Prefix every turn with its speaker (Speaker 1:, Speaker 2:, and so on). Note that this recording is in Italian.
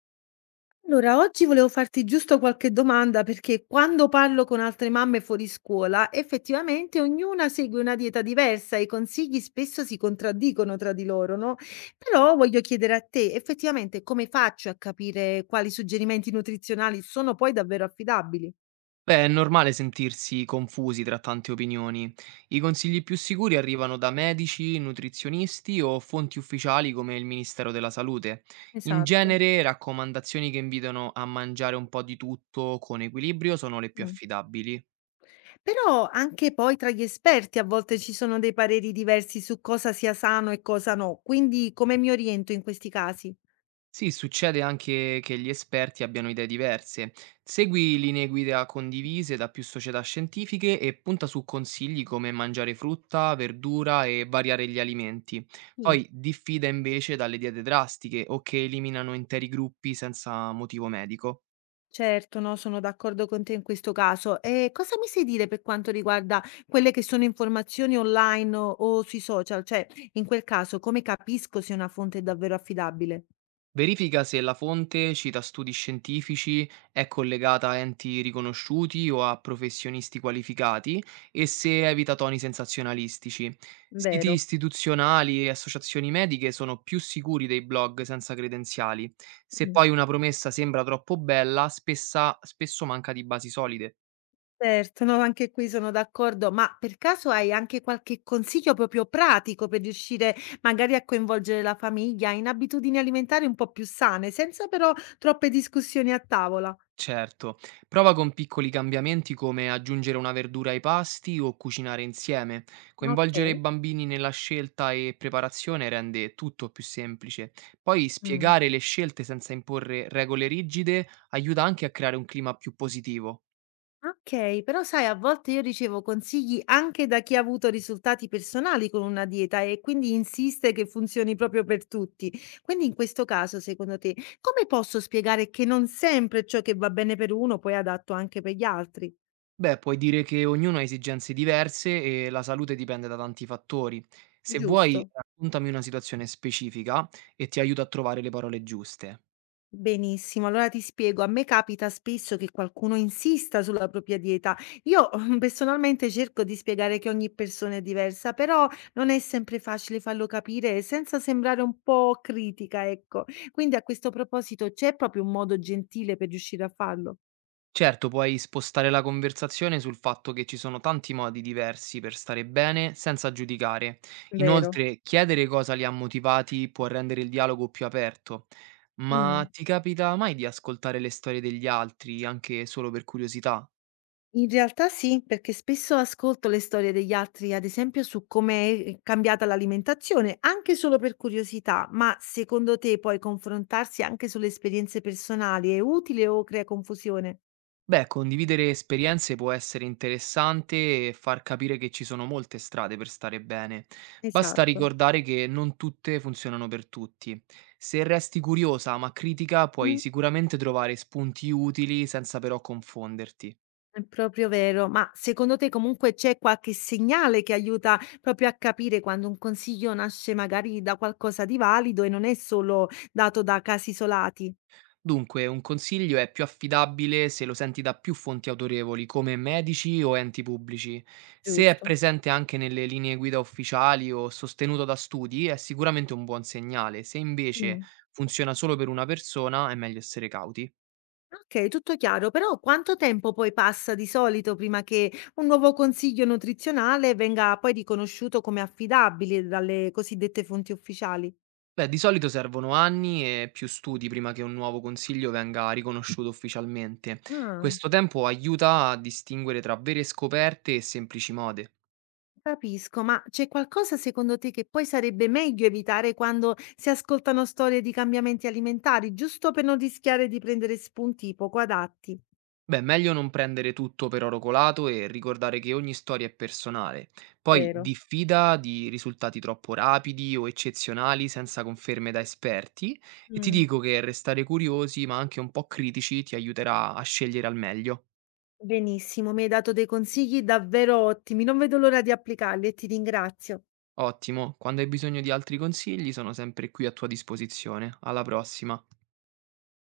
Speaker 1: Allora, oggi volevo farti giusto qualche domanda perché quando parlo con altre mamme fuori scuola, effettivamente ognuna segue una dieta diversa e i consigli spesso si contraddicono tra di loro, no? Però voglio chiedere a te, effettivamente, come faccio a capire quali suggerimenti nutrizionali sono poi davvero affidabili?
Speaker 2: Beh, è normale sentirsi confusi tra tante opinioni. I consigli più sicuri arrivano da medici, nutrizionisti o fonti ufficiali come il Ministero della Salute. In
Speaker 1: Esatto.
Speaker 2: genere, raccomandazioni che invitano a mangiare un po' di tutto con equilibrio sono le più
Speaker 1: Mm.
Speaker 2: affidabili.
Speaker 1: Però anche poi tra gli esperti a volte ci sono dei pareri diversi su cosa sia sano e cosa no, quindi come mi oriento in questi casi?
Speaker 2: Sì, succede anche che gli esperti abbiano idee diverse. Segui linee guida condivise da più società scientifiche e punta su consigli come mangiare frutta, verdura e variare gli alimenti.
Speaker 1: Sì.
Speaker 2: Poi diffida invece dalle diete drastiche o che eliminano interi gruppi senza motivo medico.
Speaker 1: Certo, no, sono d'accordo con te in questo caso. E cosa mi sai dire per quanto riguarda quelle che sono informazioni online o sui social? Cioè, in quel caso, come capisco se una fonte è davvero affidabile?
Speaker 2: Verifica se la fonte cita studi scientifici, è collegata a enti riconosciuti o a professionisti qualificati e se evita toni sensazionalistici. Siti
Speaker 1: Vero.
Speaker 2: istituzionali e associazioni mediche sono più sicuri dei blog senza credenziali. Se
Speaker 1: Mm.
Speaker 2: poi una promessa sembra troppo bella, spesso manca di basi solide.
Speaker 1: Certo, no, anche qui sono d'accordo, ma per caso hai anche qualche consiglio proprio pratico per riuscire magari a coinvolgere la famiglia in abitudini alimentari un po' più sane, senza però troppe discussioni a tavola?
Speaker 2: Certo, prova con piccoli cambiamenti come aggiungere una verdura ai pasti o cucinare insieme.
Speaker 1: Ok.
Speaker 2: Coinvolgere i bambini nella scelta e preparazione rende tutto più semplice. Poi
Speaker 1: Mm.
Speaker 2: spiegare le scelte senza imporre regole rigide aiuta anche a creare un clima più positivo.
Speaker 1: Okay, però sai a volte io ricevo consigli anche da chi ha avuto risultati personali con una dieta e quindi insiste che funzioni proprio per tutti. Quindi in questo caso, secondo te, come posso spiegare che non sempre ciò che va bene per uno poi è adatto anche per gli altri?
Speaker 2: Beh, puoi dire che ognuno ha esigenze diverse e la salute dipende da tanti fattori. Se vuoi,
Speaker 1: Giusto?
Speaker 2: raccontami una situazione specifica e ti aiuto a trovare le parole giuste.
Speaker 1: Benissimo, allora ti spiego, a me capita spesso che qualcuno insista sulla propria dieta. Io personalmente cerco di spiegare che ogni persona è diversa, però non è sempre facile farlo capire senza sembrare un po' critica, ecco. Quindi a questo proposito c'è proprio un modo gentile per riuscire a farlo.
Speaker 2: Certo, puoi spostare la conversazione sul fatto che ci sono tanti modi diversi per stare bene senza giudicare.
Speaker 1: Vero.
Speaker 2: Inoltre, chiedere cosa li ha motivati può rendere il dialogo più aperto. Ma
Speaker 1: Mm.
Speaker 2: ti capita mai di ascoltare le storie degli altri, anche solo per curiosità?
Speaker 1: In realtà sì, perché spesso ascolto le storie degli altri, ad esempio su come è cambiata l'alimentazione, anche solo per curiosità, ma secondo te poi confrontarsi anche sulle esperienze personali è utile o crea confusione?
Speaker 2: Beh, condividere esperienze può essere interessante e far capire che ci sono molte strade per stare bene. Basta
Speaker 1: Esatto.
Speaker 2: ricordare che non tutte funzionano per tutti. Se resti curiosa ma critica, puoi
Speaker 1: Mm.
Speaker 2: sicuramente trovare spunti utili senza però confonderti.
Speaker 1: È proprio vero, ma secondo te comunque c'è qualche segnale che aiuta proprio a capire quando un consiglio nasce magari da qualcosa di valido e non è solo dato da casi isolati?
Speaker 2: Dunque, un consiglio è più affidabile se lo senti da più fonti autorevoli, come medici o enti pubblici. Se è
Speaker 1: Giusto.
Speaker 2: presente anche nelle linee guida ufficiali o sostenuto da studi, è sicuramente un buon segnale. Se invece funziona solo per una persona, è meglio essere cauti.
Speaker 1: Okay, tutto chiaro, però quanto tempo poi passa di solito prima che un nuovo consiglio nutrizionale venga poi riconosciuto come affidabile dalle cosiddette fonti ufficiali?
Speaker 2: Beh, di solito servono anni e più studi prima che un nuovo consiglio venga riconosciuto ufficialmente.
Speaker 1: Ah,
Speaker 2: Questo tempo aiuta a distinguere tra vere scoperte e semplici mode.
Speaker 1: capisco, ma c'è qualcosa secondo te che poi sarebbe meglio evitare quando si ascoltano storie di cambiamenti alimentari, giusto per non rischiare di prendere spunti poco adatti?
Speaker 2: Beh, meglio non prendere tutto per oro colato e ricordare che ogni storia è personale. Poi
Speaker 1: Vero.
Speaker 2: diffida di risultati troppo rapidi o eccezionali senza conferme da esperti e ti
Speaker 1: Mh,
Speaker 2: dico che restare curiosi ma anche un po' critici ti aiuterà a scegliere al meglio.
Speaker 1: benissimo, mi hai dato dei consigli davvero ottimi, non vedo l'ora di applicarli e ti ringrazio.
Speaker 2: Ottimo, quando hai bisogno di altri consigli sono sempre qui a tua disposizione. Alla prossima.